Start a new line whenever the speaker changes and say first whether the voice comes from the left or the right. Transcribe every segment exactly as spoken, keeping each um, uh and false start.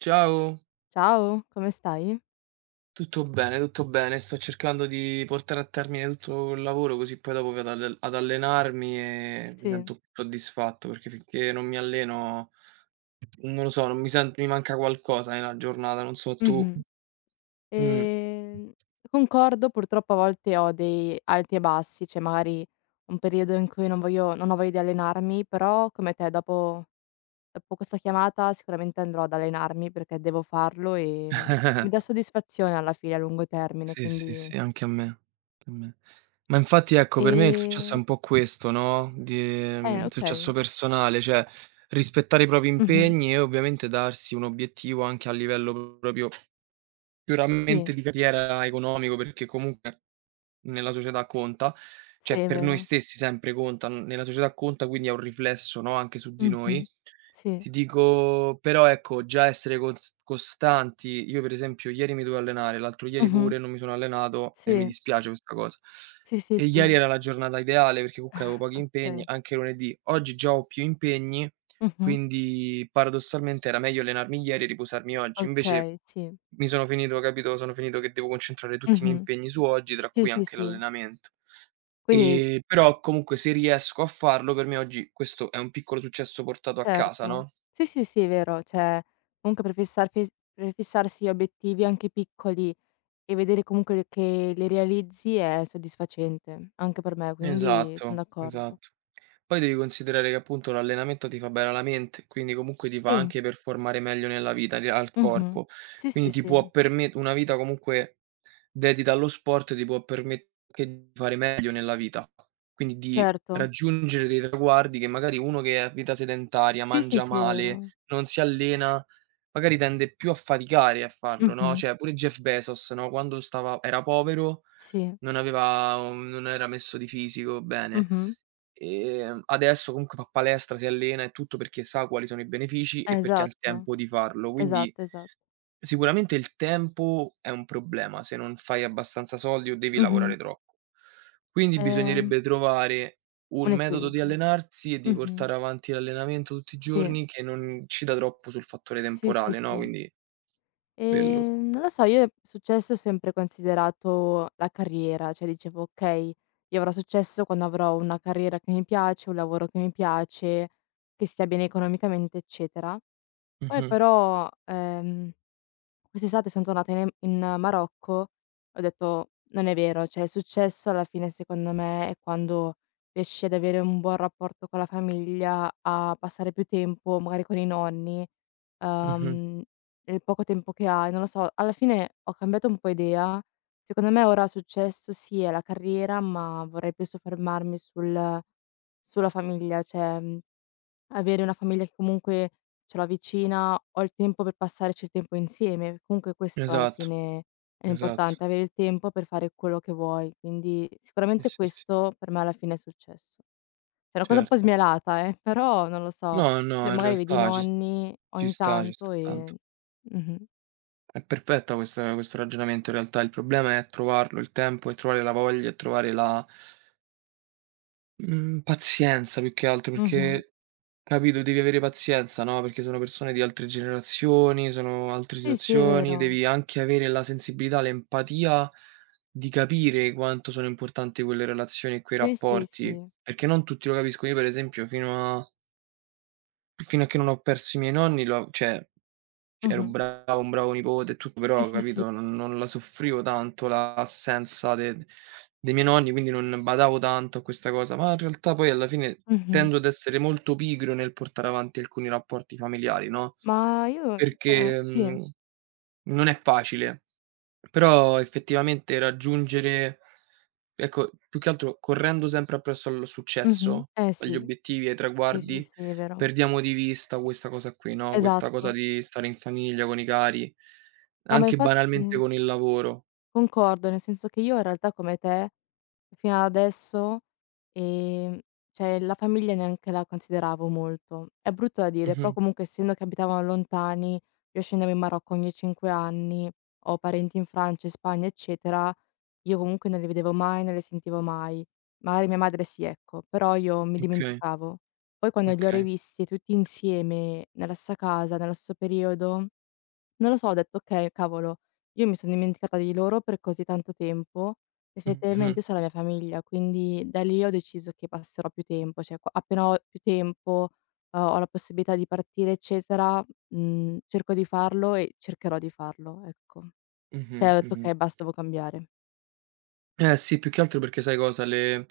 right: Ciao,
left: Ciao, come stai?
right: tutto bene, tutto bene. Sto cercando di portare a termine tutto il lavoro così poi dopo vado ad al ad allenarmi e mi
left: Sì,
right: sento più soddisfatto perché finché non mi alleno, non lo so, non mi sen mi manca qualcosa nella giornata, non so tu.
left: mh-mh.
right: Mh.
left: Ehm, Concordo, purtroppo a volte ho dei alti e bassi, cioè magari un periodo in cui non voglio non ho voglia di allenarmi, però come te dopo dopo questa chiamata sicuramente andrò ad allenarmi perché devo farlo e, mhmm, mi dà soddisfazione alla fine a lungo termine,
right: Sì, sì, sì,
left: quindi
right: anche a me, anche a me. Ma infatti ecco, per me il successo è
left: ehm,
right: un po' questo, no, di
left: eh,
right: ehm, successo
left: okay.
right: personale, cioè rispettare i propri
left: Mh-mh.
right: impegni e ovviamente darsi un obiettivo anche a livello proprio. Sicuramente
left: Sì,
right: di carriera, economico, perché comunque nella società conta,
left: sì,
right: cioè
left: è
right: per noi
left: vero.
right: stessi sempre conta, n nella società conta, quindi ha un riflesso, no, anche su di noi.
left: Mh-mh. Sì.
right: Ti dico però ecco, già essere cons costanti, io per esempio ieri mi dovevo allenare, l'altro ieri
left: Mh-mh.
right: pure non mi sono allenato e mi
left: Sì.
right: dispiace questa cosa.
left: Sì, sì,
right: E ieri
left: sì.
right: era la giornata ideale perché comunque avevo pochi impegni,
left: Okay.
right: anche lunedì. Oggi già ho più impegni,
left: Mh-mh.
right: quindi paradossalmente era meglio allenarmi ieri e riposarmi oggi. Invece
left: Okay, sì.
right: mi sono finito capito, sono finito che devo concentrare tutti i miei
left: Mh-mh.
right: impegni su oggi, tra
left: Sì,
right: cui
left: sì,
right: anche
left: sì.
right: l'allenamento.
left: Quindi
right: Ehm, però comunque se riesco a farlo per me oggi questo è un piccolo successo portato a casa,
left: certo.
right: no?
left: Sì, sì, sì, è vero. Cioè, comunque prefissar fis prefissarsi obiettivi anche piccoli e vedere comunque le che li realizzi è soddisfacente, anche per me, quindi son
right: Esatto,
left: d'accordo.
right: esatto. Poi devi considerare che appunto l'allenamento ti fa bene alla mente, quindi comunque ti fa
left: Sì,
right: anche performare meglio nella vita, di- al
left: mh-mh.
right: corpo.
left: Sì,
right: Quindi
left: sì,
right: ti
left: sì,
right: può permettere una vita comunque dedita allo sport, ti può permettere anche di fare meglio nella vita. Quindi di
left: certo.
right: raggiungere dei traguardi che magari uno che è a vita sedentaria,
left: Sì, sì,
right: mangia
left: sì, è
right: male,
left: vero.
right: non si allena, magari tende più a faticare a farlo, no?
left: Mh-mh.
right: Cioè pure Jeff Bezos, no? Quando stava, era povero
left: Sì.
right: non aveva un non era messo di fisico bene.
left: Mh-mh.
right: Ehm, adesso comunque fa palestra, si allena e tutto perché sa quali sono i benefici
left: Eh,
right: e perché ha il
left: Esatto,
right: tempo di farlo. Quindi
left: esatto, esatto.
right: sicuramente il tempo è un problema, se non fai abbastanza soldi o devi
left: Mh-mh.
right: lavorare troppo. Quindi
left: Ehm,
right: bisognerebbe trovare un
left: un
right: metodo di
left: equilibrio.
right: allenarsi e di
left: Mh-mh.
right: portare avanti l'allenamento tutti i
left: Sì,
right: giorni che non incida troppo sul fattore
left: sì, sì,
right: temporale, no,
left: sì.
right: quindi quello.
left: Ehm, non lo so, io successo ho sempre considerato la carriera, cioè dicevo: "Okay, io avrò successo quando avrò una carriera che mi piace, un lavoro che mi piace, che stia bene economicamente, eccetera". Poi
right: Mh-mh,
left: però, ehm Quest'estate son tornata in em in Marocco e ho detto: "Non è vero, cioè il successo alla fine secondo me è quando riesci ad avere un buon rapporto con la famiglia, a passare più tempo magari con i nonni,
right: mh-mh.
left: uhm, nel poco tempo che hai." Non lo so, alla fine ho cambiato un po' idea. Secondo me ora successo sì è la carriera, ma vorrei più soffermarmi sul sulla famiglia, cioè mhmm, avere una famiglia che comunque ce l'ho vicina, ho il tempo per passarci il tempo insieme. Comunque questo alla
right: Esatto,
left: fine è
right: esatto.
left: l'importante, avere il tempo per fare quello che vuoi. Quindi
right: Sì,
left: sicuramente
right: sì, sì,
left: questo per me alla fine è successo. È una cosa un po'
right: certo.
left: smielata, eh, però non lo so.
right: No, no,
left: Cioè,
right: in
left: magari vedi i
right: realtà ci s
left: nonni
right: ci
left: ogni
right: sta, ci sta
left: tanto
right: tanto.
left: e mh-mh,
right: È perfetta questa questo ragionamento in realtà, il problema è trovarlo il tempo e trovare la voglia e trovare la, mhmm, pazienza più che altro,
left: mh-mh.
right: perché capito, devi avere pazienza, no, perché sono persone di altre generazioni, sono altre
left: Sì, sì, è
right: situazioni,
left: vero.
right: devi anche avere la sensibilità, l'empatia di capire quanto sono importanti quelle relazioni e quei
left: Sì, sì,
right: rapporti,
left: sì.
right: perché non tutti lo capiscono. Io per esempio fino a fino a che non ho perso i miei nonni lo cioè Cioè ero
left: Mh-mh.
right: bravo un bravo nipote e tutto,
left: Sì,
right: però
left: sì, sì.
right: capito, non non la soffrivo tanto l'assenza de dei miei nonni, quindi non badavo tanto a questa cosa, ma in realtà poi alla fine
left: Mh-mh.
right: tendo ad essere molto pigro nel portare avanti alcuni rapporti familiari, no,
left: Ma io cioè
right: perché,
left: sì.
right: mhmm, non è facile, però effettivamente raggiungere. Ecco, più che altro correndo sempre appresso al
left: Mh-mh.
right: successo,
left: Eh
right: agli
left: sì.
right: obiettivi, ai
left: Sì, sì,
right: traguardi,
left: sì, è vero.
right: perdiamo di vista questa cosa qui, no, questa cosa
left: Esatto.
right: di stare in famiglia con i cari,
left: No, ma
right: anche
left: infatti
right: banalmente
left: eh,
right: con il lavoro.
left: concordo, nel senso che io in realtà come te fino ad adesso, ehm, cioè la famiglia neanche la consideravo molto. È brutto da dire, però
right: Mh-mh.
left: comunque essendo che abitavano lontani, io scendevo in Marocco ogni cinque anni, ho parenti in Francia, in Spagna, eccetera, io comunque non li vedevo mai, non le sentivo mai. Magari mia madre sì, ecco, però io mi
right: Okay,
left: dimenticavo. Poi quando li ho
right: okay.
left: rivisti tutti insieme nella stessa casa, nello stesso periodo Non lo so, ho detto: "Okay, cavolo, io mi son dimenticata di loro per così tanto tempo,
right: Mh-mh,
left: effettivamente sono la mia famiglia", quindi da lì ho deciso che passerò più tempo, cioè qua appena ho più tempo, uhm, ho la possibilità di partire eccetera, mhmm, cerco di farlo e cercherò di farlo, ecco. Cioè ho
right: mh-mh,
left: detto:
right: mh-mh.
left: "Okay, basta, devo cambiare".
right: Eh sì, più che altro perché sai cosa, le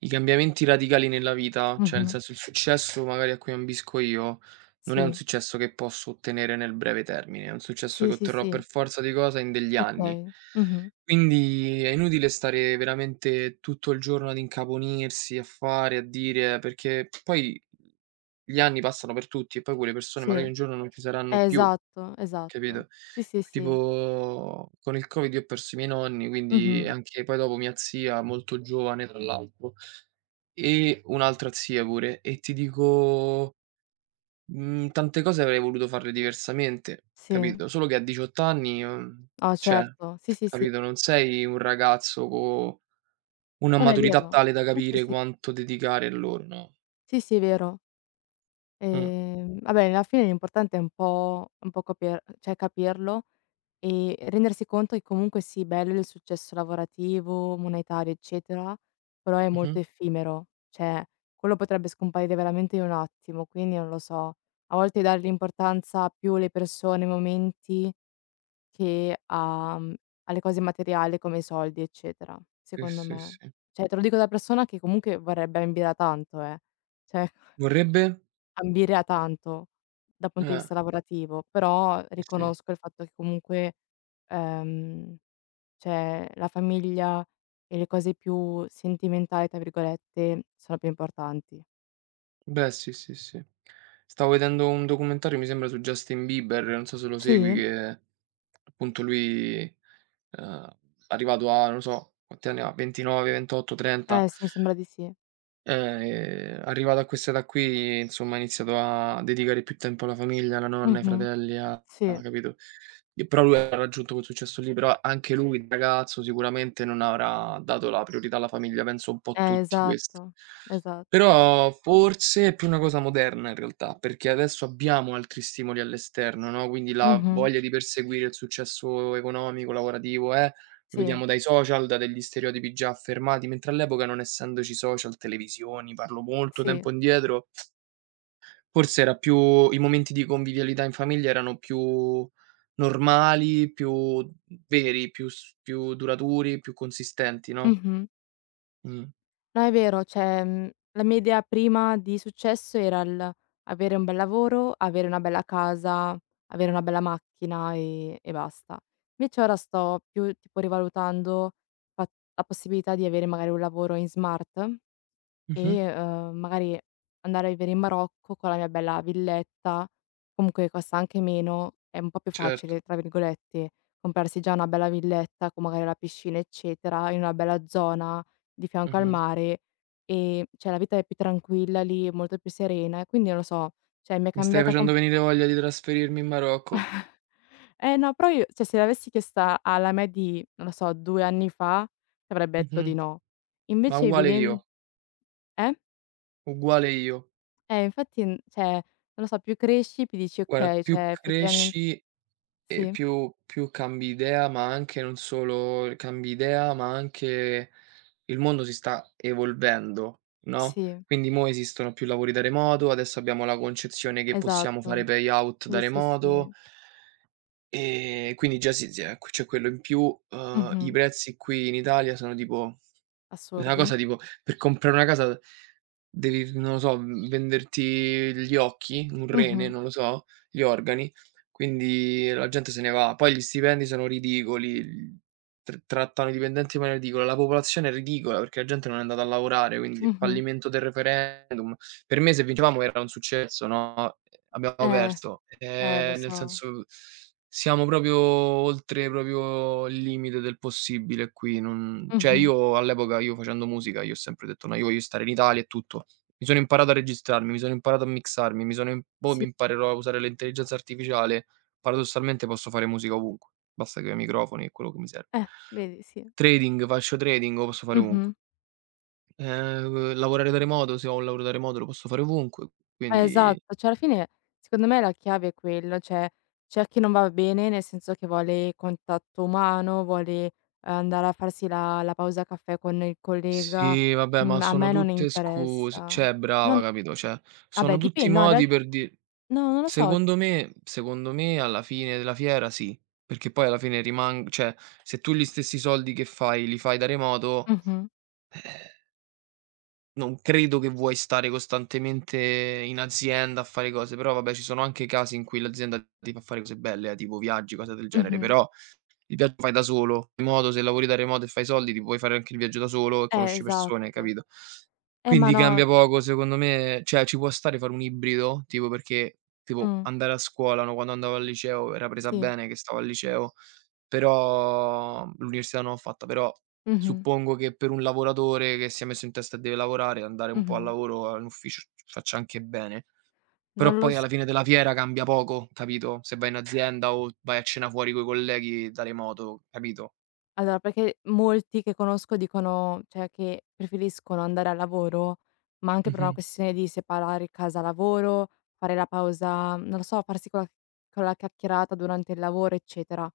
right: i cambiamenti radicali nella vita, cioè nel
left: Mh-mh.
right: senso il successo magari a cui ambisco io, non è un
left: Sì.
right: successo che posso ottenere nel breve termine, è un successo che
left: Sì, sì,
right: otterrò per
left: sì.
right: forza di cosa in degli anni.
left: Okay. Mh-mh.
right: Quindi è inutile stare veramente tutto il giorno ad incaponirsi, a fare, a dire, perché poi gli anni passano per tutti e poi quelle persone
left: Sì.
right: magari un
left: Eh,
right: giorno non ci saranno più.
left: esatto, esatto.
right: Capito?
left: Sì, sì, sì.
right: Tipo con il Covid io ho perso i miei nonni, quindi Mh.
left: Mh-mh.
right: anche poi dopo mia zia molto giovane tra l'altro, e un'altra zia pure, e ti dico, mhmm, tante cose avrei voluto farle diversamente,
left: Sì.
right: capito? Solo che a diciotto anni, uhm,
left: No,
right: cioè,
left: certo. Sì, sì, sì.
right: capito, non sei un ragazzo co una
left: Non è
right: maturità
left: vero.
right: tale da
left: Sì, sì,
right: capire
left: sì.
right: quanto dedicare a loro, no.
left: Sì, sì, è vero.
right: Mh.
left: Ehm, vabbè, alla fine l'importante è un po' un po' capir cioè capirlo e rendersi conto che comunque sì, bello il successo lavorativo, monetario, eccetera, però è
right: Mh-mh.
left: molto effimero, cioè quello potrebbe scomparire veramente in un attimo, quindi non lo so. A volte dare l'importanza più alle persone, ai momenti Che a mhmm, alle cose materiali come i soldi, eccetera,
right: Sì,
left: secondo
right: sì,
left: me.
right: sì.
left: Cioè, te lo dico da persona che comunque vorrebbe ambire a tanto, eh. Cioè,
right: Vorrebbe?
left: ambire a tanto dal punto di
right: Eh,
left: vista lavorativo, però
right: sì, sì.
left: riconosco il fatto che comunque, ehm, cioè la famiglia e le cose più "sentimentali" tra virgolette, sono più importanti.
right: Beh, sì, sì, sì. Stavo vedendo un documentario, mi sembra, su Justin Bieber, non so se lo segui,
left: Sì?
right: che appunto lui, ehm, arrivato a non so, quanti anni ha, ventinove, ventotto, trenta
left: Eh sì, mi sembra di sì.
right: eh, arrivato a quest'età qui, insomma, ho iniziato a dedicare più tempo alla famiglia, alla nonna, ai
left: Mh-mh.
right: fratelli, a
left: Sì.
right: a capito? E però lui ha raggiunto quel successo lì, però anche lui, da ragazzo, sicuramente non avrà dato la priorità alla famiglia, penso un po'
left: Eh,
right: tutti questo.
left: esatto, esatto.
right: Però forse è più una cosa moderna in realtà, perché adesso abbiamo altri stimoli all'esterno, no, quindi la
left: Mh-mh.
right: voglia di perseguire il successo economico, lavorativo, eh lo vediamo
left: Sì,
right: dai social, da degli stereotipi già affermati, mentre all'epoca non essendoci social, televisioni, parlo molto
left: sì.
right: tempo indietro, forse era più i momenti di convivialità in famiglia erano più normali, più veri, più s più duraturi, più consistenti, no,
left: Mh-mh.
right: mh.
left: No, è vero, cioè, mhmm, la mia idea prima di successo era il avere un bel lavoro, avere una bella casa, avere una bella macchina e e basta. Invece ora sto più tipo rivalutando fa la possibilità di avere magari un lavoro in smart?
right: Mh-mh.
left: E, uhm, magari andare a vivere in Marocco con la mia bella villetta, comunque costa anche meno, è un po' più
right: Certo.
left: "facile" tra virgolette, comprarsi già una bella villetta con magari la piscina, eccetera, in una bella zona di fianco al
right: Mh-mh.
left: mare e cioè la vita è più tranquilla lì, è molto più serena e quindi non lo so, cioè mi è
right: Mi stai
left: cambiata com
right: facendo venire voglia di trasferirmi in Marocco.
left: Eh no, però io cioè se l'avessi chiesta alla me di, non lo so, due anni fa, ti avrebbe detto
right: Mh-mh.
left: di no.
right: Ma
left: Invece
right: uguale
left: viven
right: io,
left: eh?
right: uguale io.
left: Eh, infatti, n cioè, non lo so, più cresci più dici:
right: Guarda,
left: "Okay,
right: più
left: cioè effettiamen"
right: cresci. E
left: sì,
right: più più cambi idea, ma anche non solo cambi idea, ma anche il mondo si sta evolvendo, no,
left: sì,
right: quindi mo' esistono più lavori da remoto, adesso abbiamo la concezione che possiamo fare
left: esatto.
right: payout da
left: Sì, sì,
right: remoto,
left: sì.
right: ehm, quindi già si si è c'è quello in più. Uhm, I
left: Mh-mh.
right: prezzi qui in Italia sono tipo una
left: Assurdi.
right: cosa tipo per comprare una casa devi, non lo so, mhmm, venderti gli occhi, un rene,
left: Mh-mh.
right: non lo so, gli organi, quindi la gente se ne va. Poi gli stipendi sono ridicoli, l tr trattano i dipendenti in maniera ridicola, la popolazione è ridicola perché la gente non è andata a lavorare, quindi
left: Mh-mh.
right: fallimento del referendum. Per me se vincevamo era un successo, no, ehm, abbiamo
left: Eh,
right: perso.
left: eh, lo
right: Ehm, nel
left: so.
right: senso siamo proprio oltre proprio il limite del possibile qui, non cioè
left: Mh-mh.
right: io all'epoca, io facendo musica, io ho sempre detto: "No, io voglio stare in Italia e tutto". Mi sono imparato a registrarmi, mi sono imparato a mixarmi, mi sono im mo mi
left: Sì.
right: imparerò a usare l'intelligenza artificiale, paradossalmente posso fare musica ovunque, basta che ho i microfoni e quello che mi serve.
left: Eh, vedi, sì.
right: Trading, faccio trading, lo posso fare ovunque.
left: Mh-mh.
right: Ehm, lavorare da remoto, se ho un lavoro da remoto lo posso fare ovunque,
left: Eh,
right: quindi.
left: esatto. Cioè, alla fine, secondo me la chiave è quello, cioè c'è chi non va bene, nel senso che vuole contatto umano, vuole eh, andare a farsi la la pausa caffè con il collega,
right: Sì, vabbè, ma
left: mhmm, a
right: sono
left: me non
right: tutte scuse
left: interessa.
right: cioè brava,
left: Non
right: capito, cioè sono
left: Vabbè
right: tutti
left: dipen no in real
right: modi per di
left: no, non lo so.
right: secondo me secondo me alla fine della fiera sì, perché poi alla fine riman cioè se tu gli stessi soldi che fai li fai da remoto,
left: Mh-mh,
right: eh, non credo che vuoi stare costantemente in azienda a fare cose, però vabbè ci sono anche casi in cui l'azienda ti fa fare cose belle, eh, tipo viaggi, cose del genere,
left: mh-mh.
right: però il viaggio lo fai da solo, in modo se lavori da remoto e fai soldi ti puoi fare anche il viaggio da solo e
left: Eh,
right: conosci persone,
left: esatto.
right: capito?
left: Eh, ma
right: Quindi
left: no
right: cambia poco secondo me, cioè ci può stare fare un ibrido, tipo perché tipo
left: mh,
right: andare a scuola, no, quando andavo al liceo era presa
left: sì.
right: bene che stavo al liceo, però l'università non l'ho fatta, però
left: Mh-mh,
right: suppongo che per un lavoratore che si è messo in testa e deve lavorare, andare un po' al
left: mh-mh.
right: lavoro, all'ufficio faccia anche bene.
left: Non
right: Però
left: lo
right: poi
left: s
right: alla fine della fiera cambia poco, capito, se vai in azienda o vai a cena fuori coi colleghi da remoto, capito?
left: allora perché molti che conosco dicono cioè che preferiscono andare al lavoro, ma anche per una
right: Mh-mh.
left: questione di separare casa lavoro, fare la pausa non lo so, farsi quella quella chiacchierata durante il lavoro, eccetera.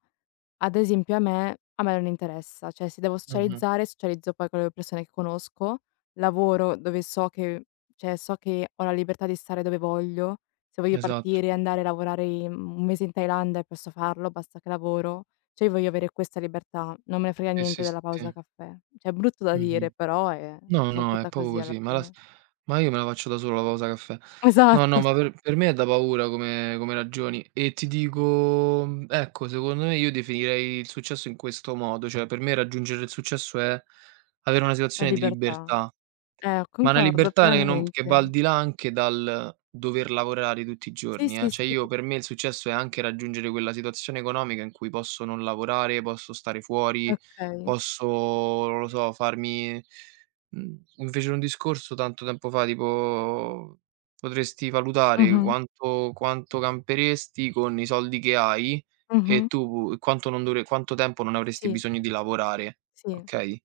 left: Ad esempio a me a me non interessa, cioè se devo
right: Mh-mh.
left: socializzare, socializzo poi con le persone che conosco, lavoro dove so che cioè so che ho la libertà di stare dove voglio, se voglio
right: Esatto.
left: partire, andare a lavorare in un mese in Thailandia posso farlo, basta che lavoro. Cioè io voglio avere questa libertà, non me ne frega
right: Sì,
left: niente
right: sì, sì,
left: della pausa
right: sì.
left: caffè. Cioè è brutto da dire
right: Mh-mh.
left: però è
right: No,
left: son
right: no, è
left: fatta
right: proprio
left: così alla
right: così, ma la s
left: fine.
right: ma io me la faccio da solo la pausa caffè. No, no,
left: Esatto,
right: ma
left: cioè
right: per per me è da paura come come ragioni e ti dico, mhmm, ecco, secondo me io definirei il successo in questo modo, cioè per me raggiungere il successo è avere una
left: la
right: situazione di
left: libertà.
right: libertà.
left: Eh,
right: Ma una
left: concordo
right: libertà che non che va al
left: pienamente.
right: di là anche dal dover lavorare tutti i
left: Sì,
right: giorni, eh.
left: sì,
right: Cioè
left: sì,
right: io per me il successo è anche raggiungere quella situazione economica in cui posso non lavorare, posso stare fuori,
left: okay.
right: posso, non lo so, farmi mhmm, mi fecero un discorso tanto tempo fa tipo: "Potresti valutare
left: Mh-mh,
right: quanto quanto camperesti con i soldi che hai e
left: mh-mh,
right: tu quanto non dovre quanto tempo non avresti
left: sì.
right: bisogno di lavorare",
left: Sì,
right: okay?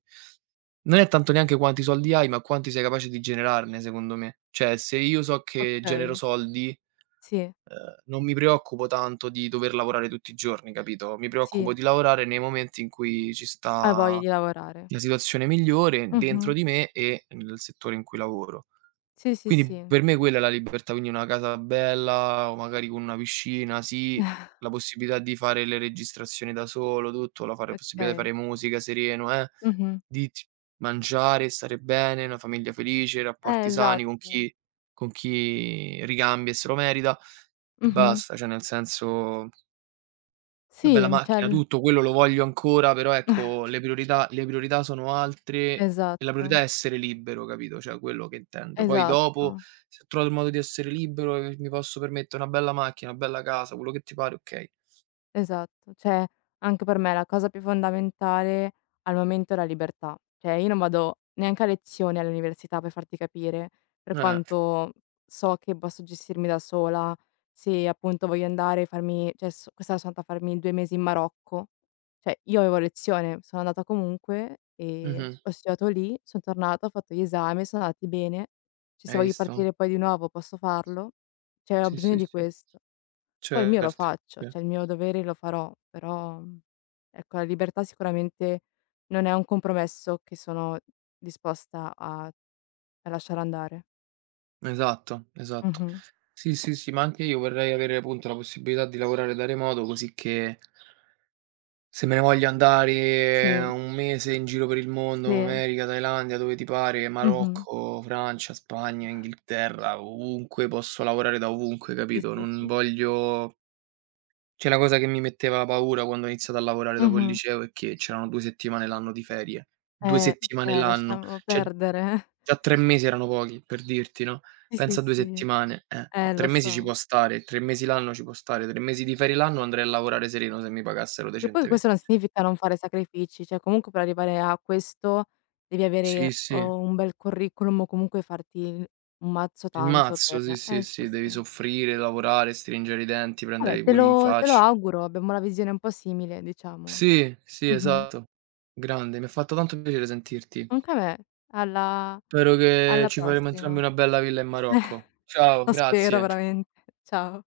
right: Non è tanto neanche quanti soldi hai, ma quanti sei capace di generarne secondo me. Cioè, se io so che genero
left: okay.
right: soldi,
left: Sì,
right: ehm, non mi preoccupo tanto di dover lavorare tutti i giorni, capito, mi preoccupo
left: sì.
right: di lavorare nei momenti in cui ci
left: Hai voglia
right: sta
left: di lavorare.
right: la situazione migliore dentro
left: Mh-mh.
right: di me e nel settore in cui lavoro.
left: Sì, sì,
right: Quindi
left: sì.
right: per me quella è la libertà, quindi una casa bella o magari con una piscina, sì, la possibilità di fare le registrazioni da solo, tutto, la fare possibilità di
left: Okay.
right: fare musica sereno, eh,
left: Mh-mh.
right: di t mangiare, stare bene, una famiglia felice,
left: Eh,
right: rapporti sani con
left: esatto.
right: chi con chi ricambia e se lo merita e
left: Mh-mh.
right: basta, cioè nel senso una bella
left: Sì, cioè
right: macchina,
left: l
right: tutto, quello lo voglio ancora, però ecco le priorità le priorità sono altre e la priorità è
left: esatto,
right: essere libero, capito, cioè quello che intendo. Poi dopo,
left: esatto.
right: se ho trovato il modo di essere libero e mi posso permettere una bella macchina, una bella casa, quello che ti pare, okay.
left: Esatto, cioè anche per me la cosa più fondamentale al momento è la libertà. Cioè io non vado neanche a lezione all'università per farti capire, per
right: Eh,
left: quanto so che posso gestirmi da sola, se appunto voglio andare e farmi cioè so quest'anno sono andata a farmi due mesi in Marocco, cioè io avevo lezione, sono andata comunque e
right: mh-mh,
left: ho studiato lì, son tornata, ho fatto gli esami, sono andati bene. Cioè se
right: hai
left: voglio
right: visto?
left: partire poi di nuovo posso farlo. Cioè ho
right: Sì,
left: bisogno
right: sì,
left: di
right: sì,
left: questo. Poi il mio lo
right: certo,
left: faccio,
right: sì.
left: cioè il mio dovere lo farò, però, mhmm, ecco la libertà sicuramente non è un compromesso che sono disposta a a lasciare andare.
right: Esatto, esatto.
left: Mh-mh.
right: Sì, sì, sì, ma anche io vorrei avere, punto, la possibilità di lavorare da remoto così che. Se me ne voglio andare eh,
left: Sì,
right: un mese in giro per il mondo,
left: sì.
right: America, Thailandia, dove ti pare,
left: Mh-mh.
right: Marocco, Francia, Spagna, Inghilterra, ovunque, posso lavorare da ovunque,
left: Sì,
right: capito?
left: sì,
right: Non
left: sì.
right: voglio cioè la cosa che mi metteva paura quando ho iniziato a lavorare dopo il
left: Mh-mh.
right: liceo è che c'erano due settimane l'anno di ferie. due
left: Eh,
right: settimane
left: Cioè
right: l'anno,
left: lasciamo
right: cioè
left: perdere.
right: già tre mesi erano pochi, per dirti, no,
left: Sì, sì,
right: pensa a due
left: sì.
right: settimane, eh, no,
left: Eh,
right: tre
left: lo
right: mesi ci può
left: so.
right: stare, tre mesi l'anno ci può stare, tre mesi di ferie l'anno andrei a lavorare sereno se mi pagassero
left: Che poi
right: decentemen.
left: questo non significa non fare sacrifici, cioè comunque per arrivare a questo devi
right: Sì,
left: avere
right: sì.
left: o un bel curriculum o comunque farti il un mazzo
right: Il
left: tanto per
right: mazzo, sì, sì,
left: Eh, sì,
right: sì, devi
left: sì.
right: soffrire, lavorare, stringere i denti, prendere
left: Vabbè,
right: i
left: te
right: pugni in
left: lo te lo
right: faccia.
left: auguro, abbiamo la visione un po' simile diciamo.
right: Sì, sì,
left: Mh-mh.
right: esatto. Grande, mi ha fatto tanto piacere sentirti.
left: Anche a me. Alla
right: Spero che
left: alla
right: ci faremo entrambi
left: prossima.
right: una bella villa in Marocco. Ciao,
left: Lo spero
right: grazie.
left: veramente. Ciao.